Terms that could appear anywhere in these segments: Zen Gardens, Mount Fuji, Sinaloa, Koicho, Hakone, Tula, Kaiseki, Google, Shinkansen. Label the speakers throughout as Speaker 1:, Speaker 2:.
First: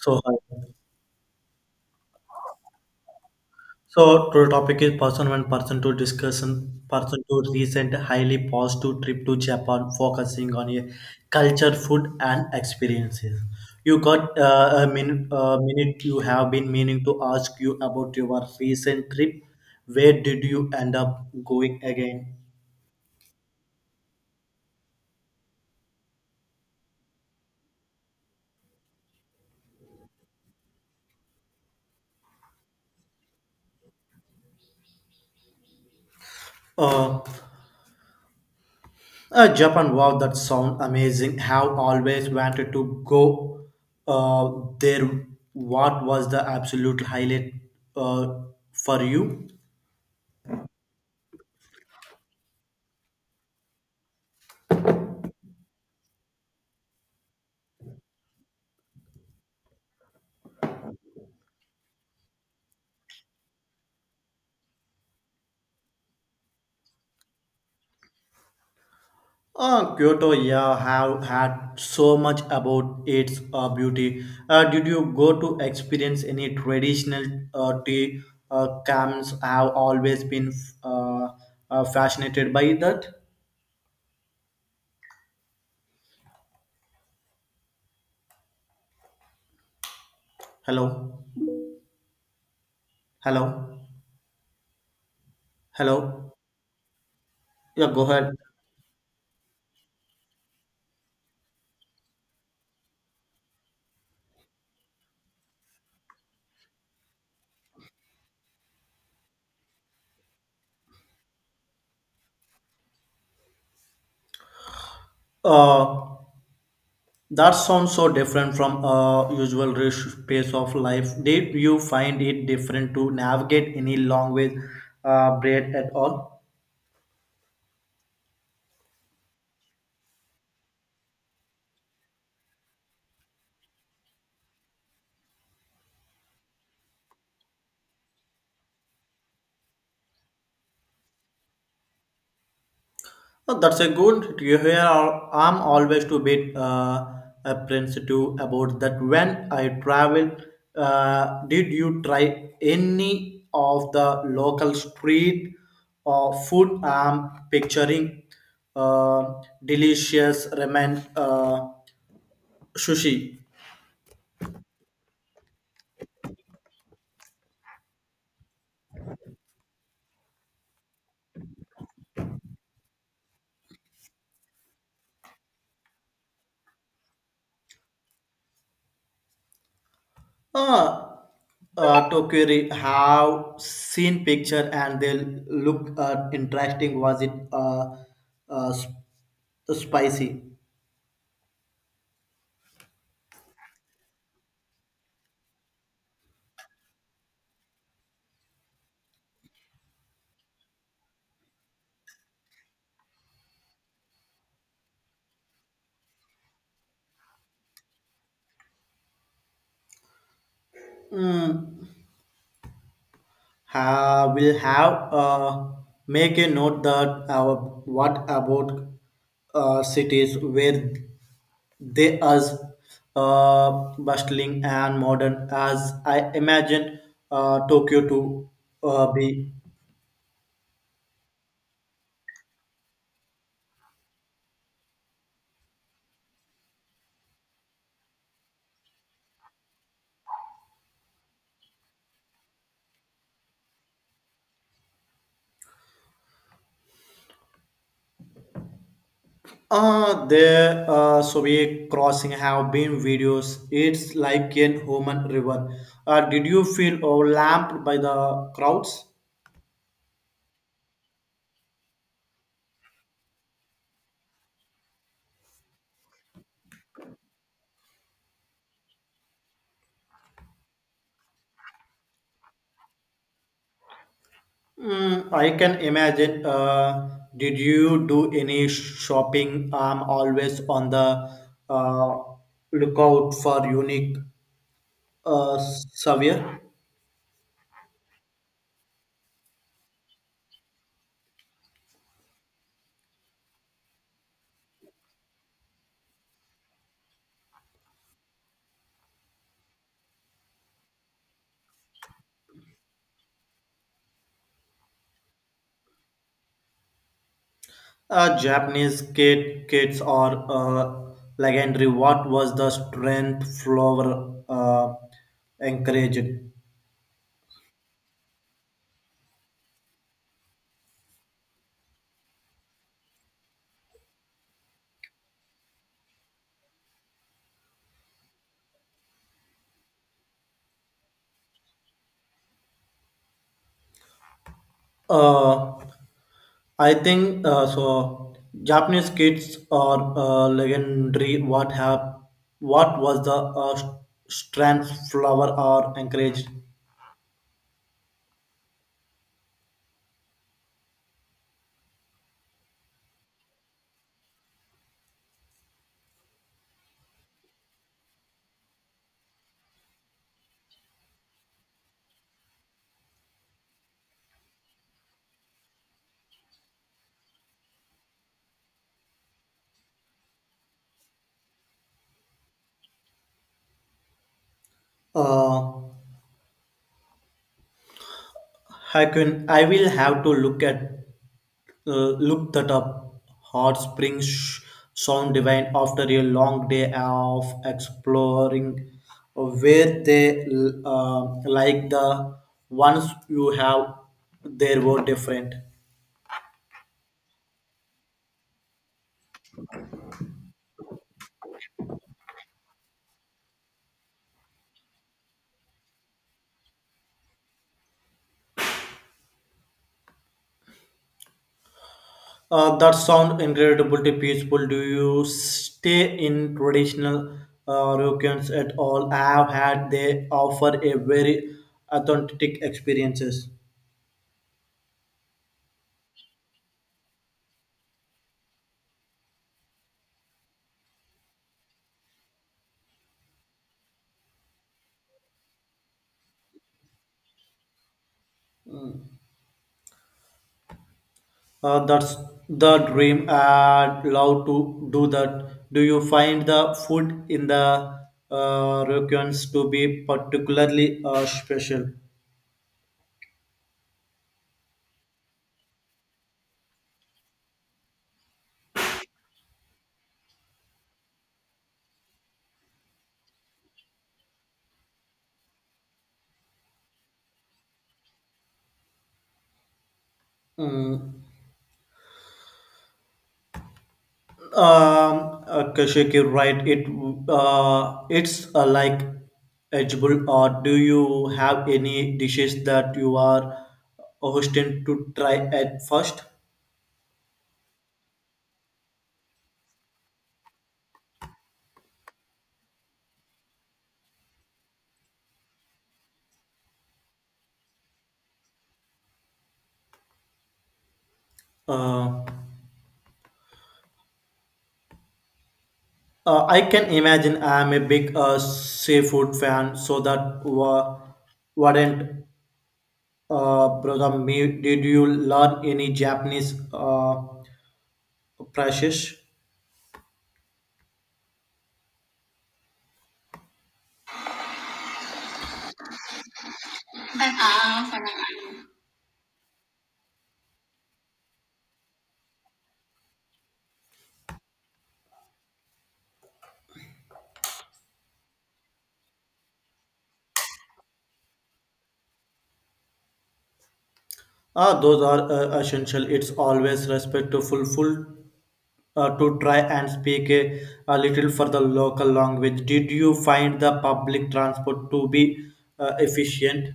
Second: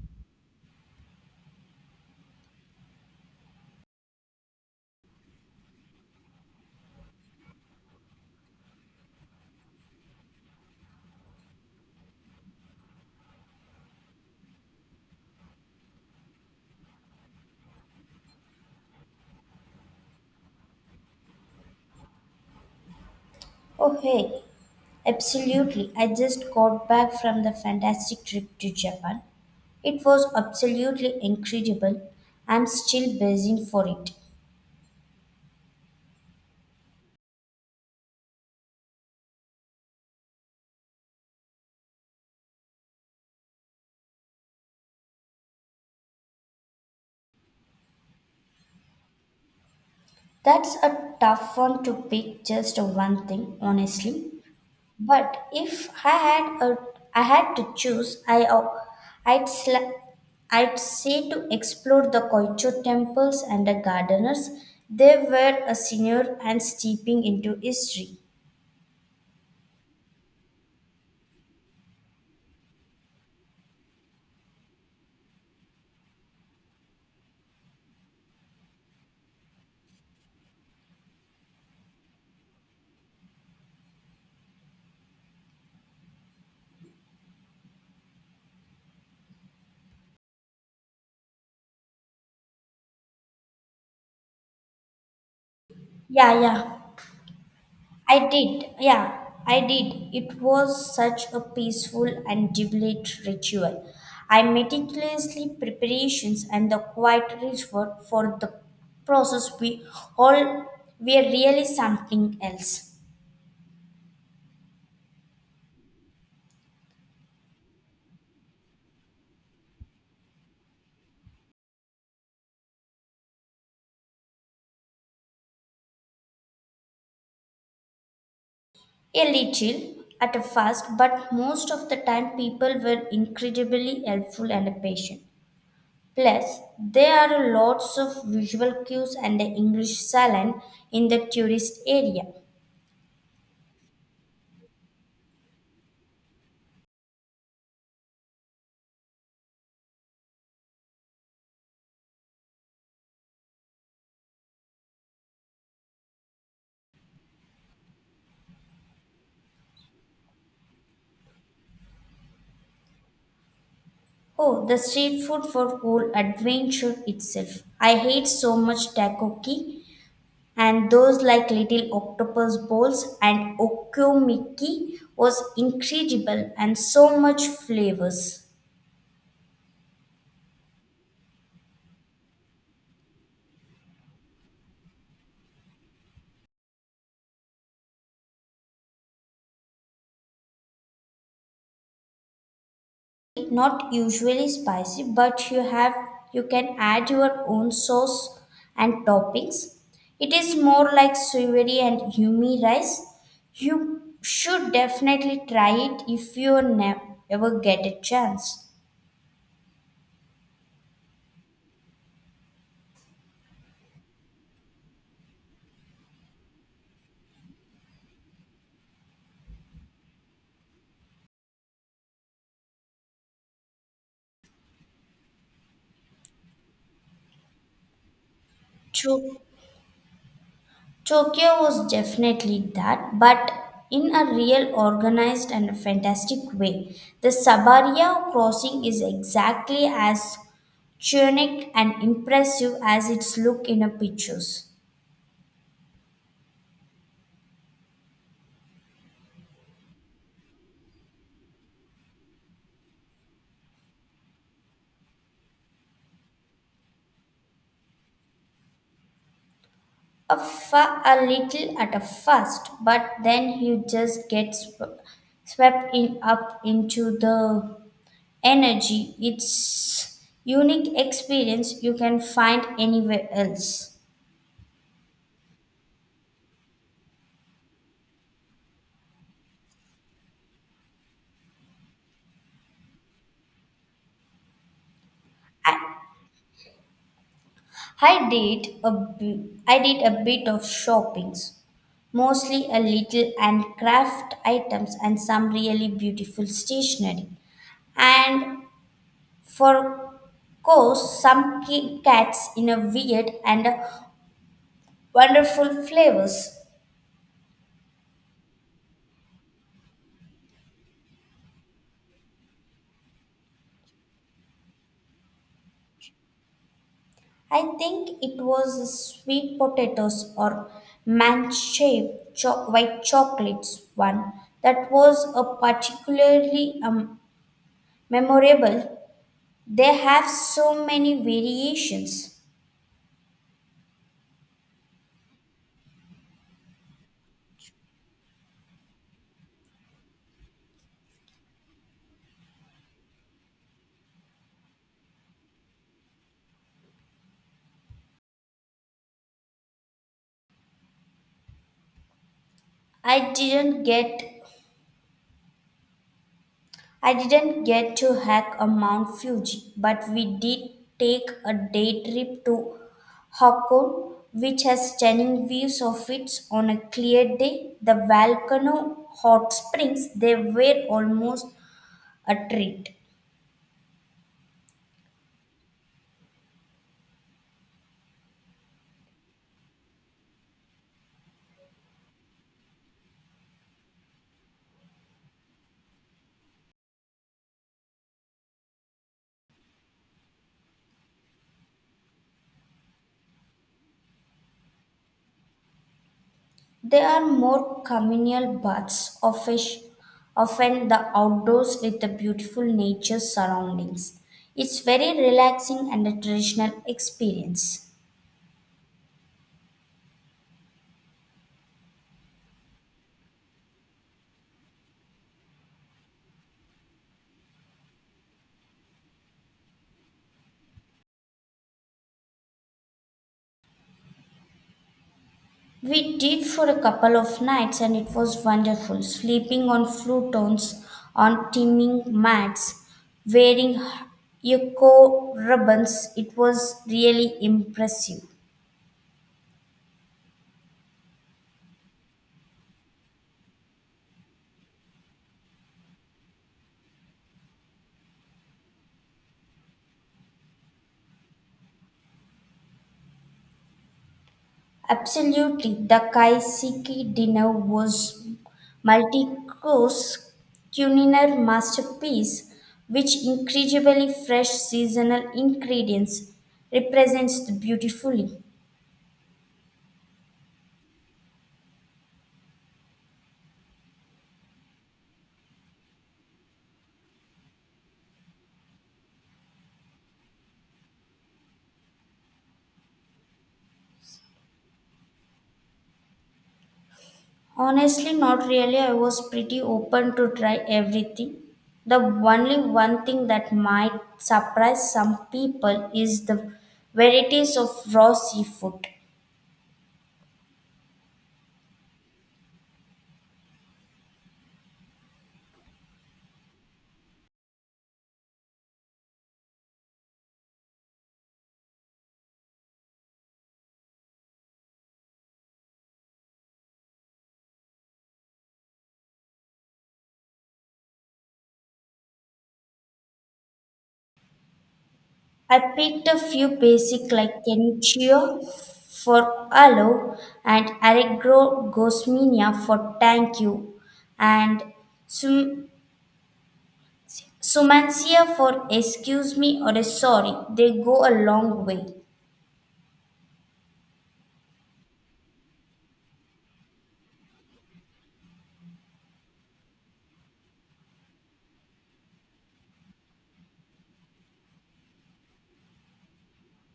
Speaker 1: So, hi. So today topic is person one, person two discussion, person two recent highly positive trip to Japan, focusing on a culture, food, and experiences. You got a minute, minute. You have been meaning to ask you about your recent trip. Where did you end up going again?
Speaker 2: Oh, hey, absolutely. I just got back from the fantastic trip to Japan. It was absolutely incredible. I'm still buzzing for it.
Speaker 1: Uh, Japan, wow, that sound amazing. Have always wanted to go uh, there. What was the absolute highlight uh, for you?
Speaker 2: That's a tough one to pick just one thing, honestly. But if I had a, I had to choose, I'd, sla- I'd say to explore the Koicho temples and the gardeners. They were a senior and steeping into history.
Speaker 1: Kyoto, yeah, have had so much about its beauty. Did you go to experience any traditional tea camps? Have always been uh, fascinated by that. Hello, hello, hello.
Speaker 2: Yeah.
Speaker 1: Yeah, go
Speaker 2: I
Speaker 1: ahead.
Speaker 2: did, yeah, I did. It was such a peaceful and jubilant ritual. I meticulously preparations and the quiet reward for the process we all were really something else.
Speaker 1: Uh, That sounds so different from a usual rush pace of life. Did you find it different to navigate any long way bread at all?
Speaker 2: A little at a first, but most of the time people were incredibly helpful and patient. Plus, there are lots of visual cues and the English salon in the tourist area.
Speaker 1: Oh, that's a good to hear. I'm always a bit apprehensive about that when I travel. Did you try any of the local street or food? I'm picturing uh, delicious ramen sushi.
Speaker 2: Oh, the street food for whole adventure itself. I hate so much takoki and those like little octopus balls and okomiki was incredible and so much flavors.
Speaker 1: Uh, to query have seen picture and they look interesting. Was it uh, sp- spicy?
Speaker 2: Not usually spicy, but you can add your own sauce and toppings. It is more like savory and yummy rice. You should definitely try it if ever get a chance.
Speaker 1: We'll have make a note that our what about cities where they as uh, bustling and modern as I imagined Tokyo to be.
Speaker 2: To- Tokyo was definitely that, but in a real organized and fantastic way. The Sabarya crossing is exactly as tunic and impressive as its look in a pictures.
Speaker 1: There so we crossing have been videos. It's like an human river. Did you feel overwhelmed by the crowds?
Speaker 2: A little at a first, but then you just swept in up into the energy. It's unique experience you can find anywhere else.
Speaker 1: Mm, I can imagine. Did you do any shopping? I'm always on the uh, lookout for unique uh, souvenir.
Speaker 2: I did a I did a bit of shoppings, mostly a little handcraft items and some really beautiful stationery. And for course, some Kit Kats in a weird and wonderful flavors.
Speaker 1: Japanese kids are legendary. What was the strength flower encouraged?
Speaker 2: I think it was sweet potatoes or white chocolates one that was a particularly memorable. They have so many variations.
Speaker 1: Uh, I think so. Japanese kids are legendary. What was the strands flower are encouraged?
Speaker 2: I didn't get I didn't get to hike a Mount Fuji, but we did take a day trip to Hakone, which has stunning views of it on a clear day. The volcano hot springs they were almost a treat.
Speaker 1: Uh, I can I will have to look at look that up. Hot springs sound divine after a long day of exploring, where they like the ones you have, they were different.
Speaker 2: There are more communal baths, often the outdoors with the beautiful nature surroundings. It's very relaxing and a traditional experience.
Speaker 1: That sound incredibly peaceful. Do you stay in traditional rooms at all? I have had they offer a very authentic experiences.
Speaker 2: We did for a couple of nights and it was wonderful, sleeping on futons, on teeming mats, wearing eco ribbons. It was really impressive.
Speaker 1: That's the dream. I'd love to do that. Do you find the food in the rooms to be particularly special?
Speaker 2: Absolutely. The Kaiseki dinner was multi-course culinary masterpiece which incredibly fresh seasonal ingredients represents the beautifully.
Speaker 1: Mm, um, okay, Shakir, right? It's like edible. Or do you have any dishes that you are hosting to try at first?
Speaker 2: Honestly, not really. I was pretty open to try everything. The only one thing that might surprise some people is the varieties of raw seafood.
Speaker 1: Uh, I can imagine I am a big seafood fan, so that wouldn't bother me. Did you learn any Japanese precious?
Speaker 2: I picked a few basic like Canicheo for hello and Aragogosminia for thank you and Sum- Sumancia for excuse me or a sorry. They go a long way.
Speaker 1: Ah, those are essential. It's always respectful, full to try and speak a little for the local language. Did you find the public transport to be efficient?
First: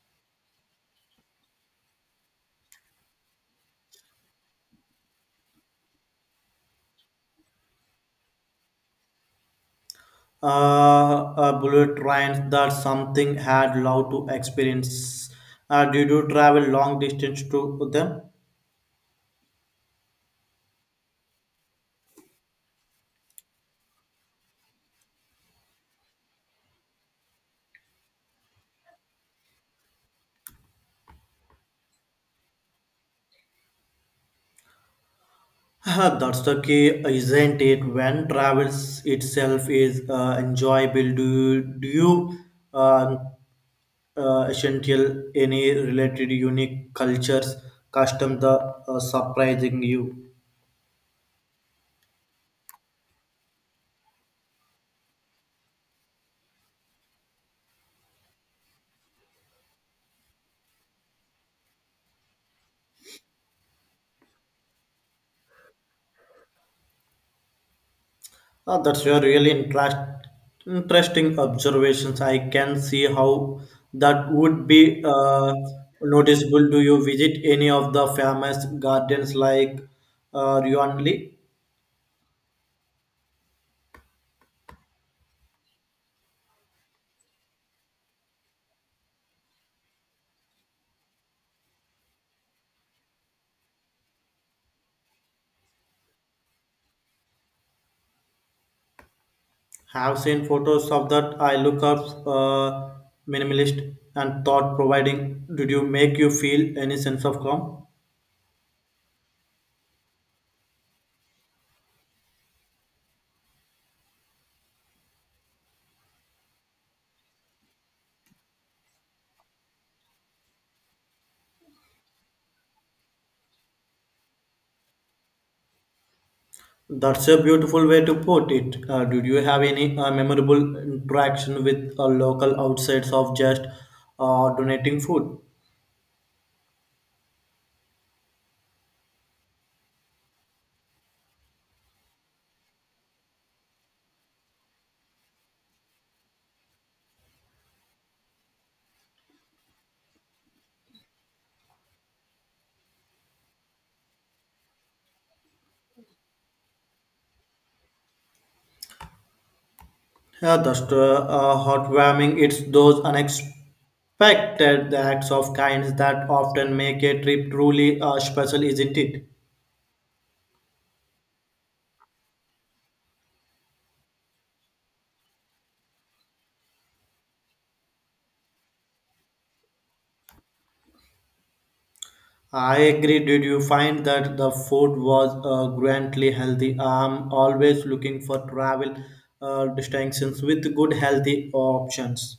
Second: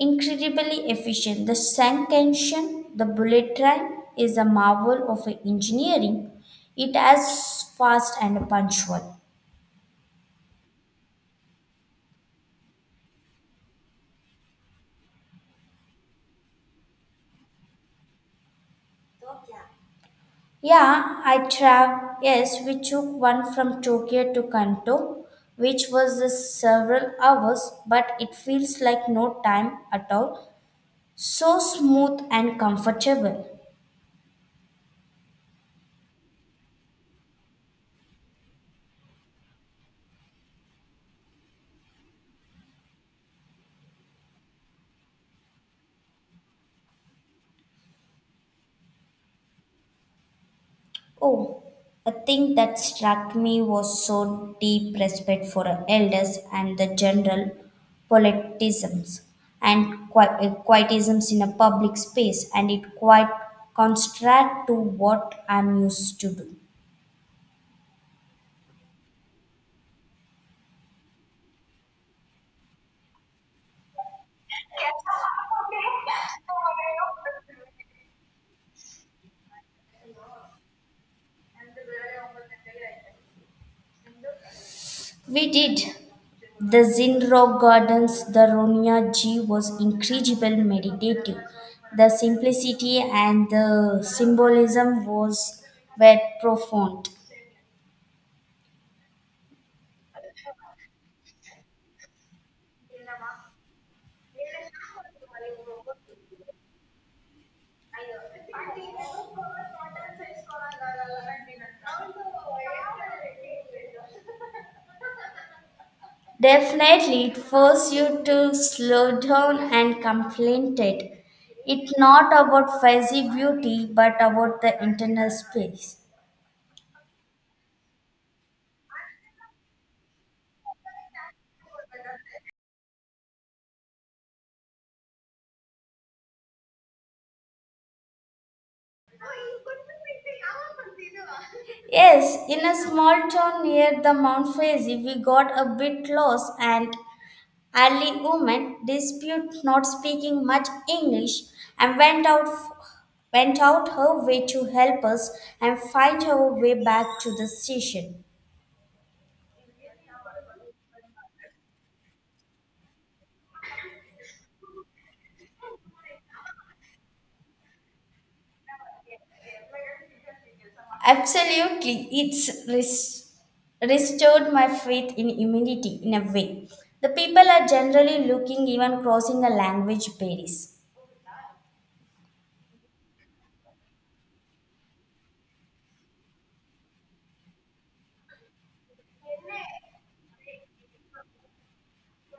Speaker 2: Incredibly efficient. The Sankantion, the bullet train, is a marvel of engineering. It is fast and punctual.
Speaker 1: Bullet trains that something had loved to experience. Did you travel long distance to them?
Speaker 2: Yeah, I travel. Yes, we took one from Tokyo to Kanto, which was several hours, but it feels like no time at all. So smooth and comfortable.
Speaker 1: Ah, that's the key, isn't it? When travels itself is enjoyable, do you uh, essential any related unique cultures custom the surprising you.
Speaker 2: Oh, a thing that struck me was so deep respect for our elders and the general politisms and quietisms in a public space, and it quite contrast to what I'm used to do.
Speaker 1: Ah, that's your really interesting observations. I can see how that would be noticeable. Do you visit any of the famous gardens like Ryonli?
Speaker 2: We did. The Zen Gardens, the Ronya G was incredible meditative. The simplicity and the symbolism was were profound.
Speaker 1: Have seen photos of that. I look up minimalist and thought providing. Did you make you feel any sense of calm?
Speaker 2: Definitely, it forced you to slow down and contemplate. It's not about fuzzy beauty, but about the internal space.
Speaker 1: That's a beautiful way to put it. Did you have any memorable interaction with a local outside of just donating food?
Speaker 2: Yes, in a small town near the Mount Faisy, we got a bit lost and Early women dispute not speaking much English and went out her way to help us and find her way back to the station.
Speaker 1: Yeah, that's heartwarming. It's those unexpected acts of kindness that often make a trip truly special, isn't it?
Speaker 2: Absolutely, restored my faith in humanity in a way. The people are generally looking even crossing the language barriers.
Speaker 1: I agree. Did you find that the food was grandly healthy? I'm always looking for travel distinctions with good healthy options.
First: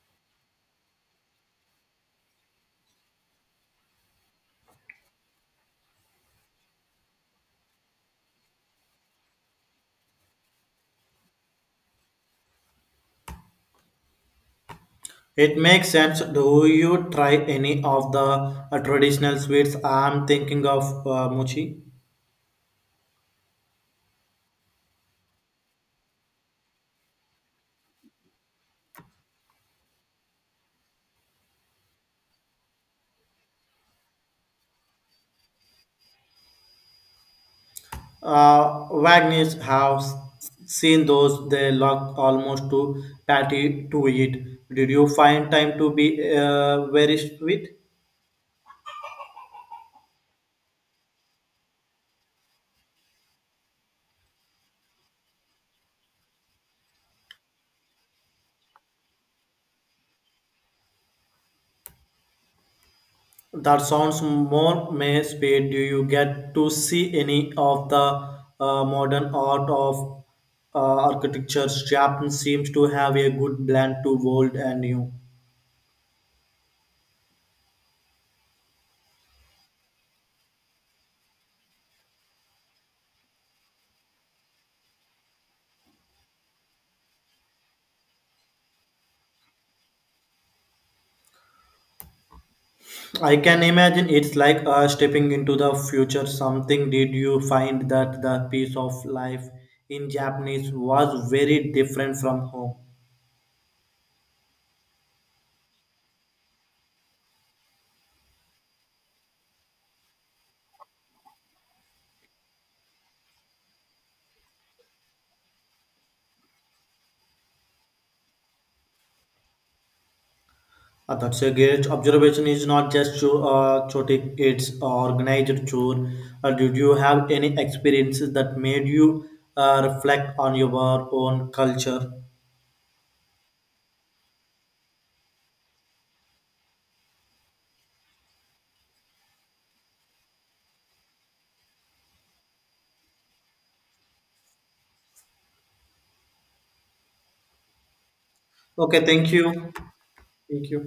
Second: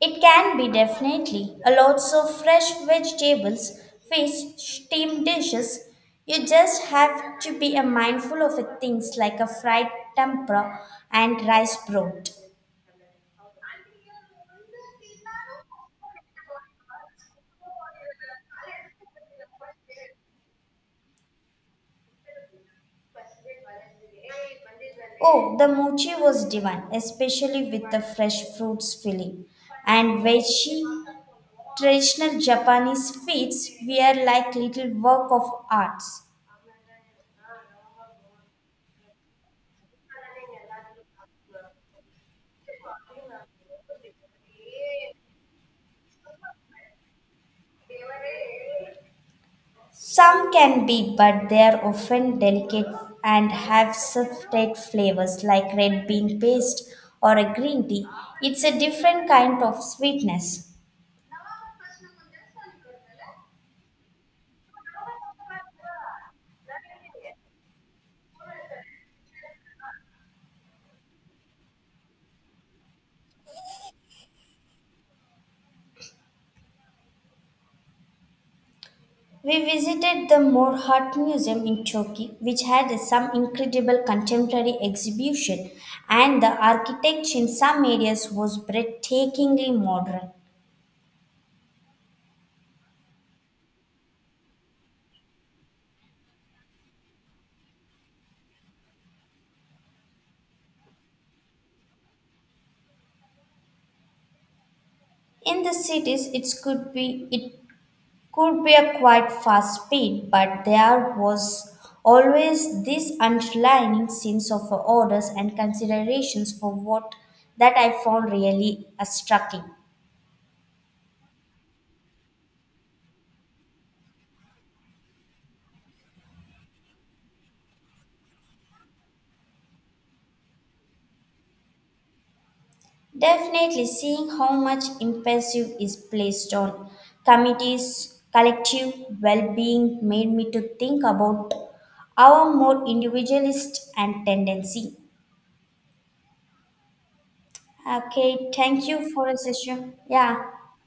Speaker 2: It can be definitely a lots of fresh vegetables, fish, steamed dishes. You just have to be a mindful of it, things like a fried tempura and rice broth.
Speaker 1: It makes sense. Do you try any of the traditional sweets? I'm thinking of mochi.
Speaker 2: Oh, the mochi was divine, especially with the fresh fruits filling. And veggie, traditional Japanese sweets were like little work of arts.
Speaker 1: Wagner's have seen those. They look almost too patty to eat. Did you find time to be very sweet?
Speaker 2: Some can be, but they are often delicate and have subtle flavors like red bean paste or a green tea. It's a different kind of sweetness.
Speaker 1: That sounds more may speed. Do you get to see any of the modern art of architecture? Japan seems to have a good blend to old and new.
Speaker 2: We visited the Moor Heart Museum in Turkey, which had some incredible contemporary exhibition, and the architecture in some areas was breathtakingly modern.
Speaker 1: I can imagine it's like stepping into the future. Something did you find that the piece of life in Japanese was very different from home?
Speaker 2: In the cities, it could be a quite fast speed, but there was always this underlying sense of orders and considerations for what that I found really striking.
Speaker 1: That's a great observation. Is not just chotic; it's organized chore. Did you have any experiences that made you reflect on your own culture?
Speaker 2: Definitely seeing how much emphasis is placed on committees, collective well-being made me to think about our more individualist and tendency. Okay, thank
Speaker 1: Okay,
Speaker 2: you
Speaker 1: thank
Speaker 2: for the
Speaker 1: you.
Speaker 2: session. Yeah.
Speaker 1: Thank you.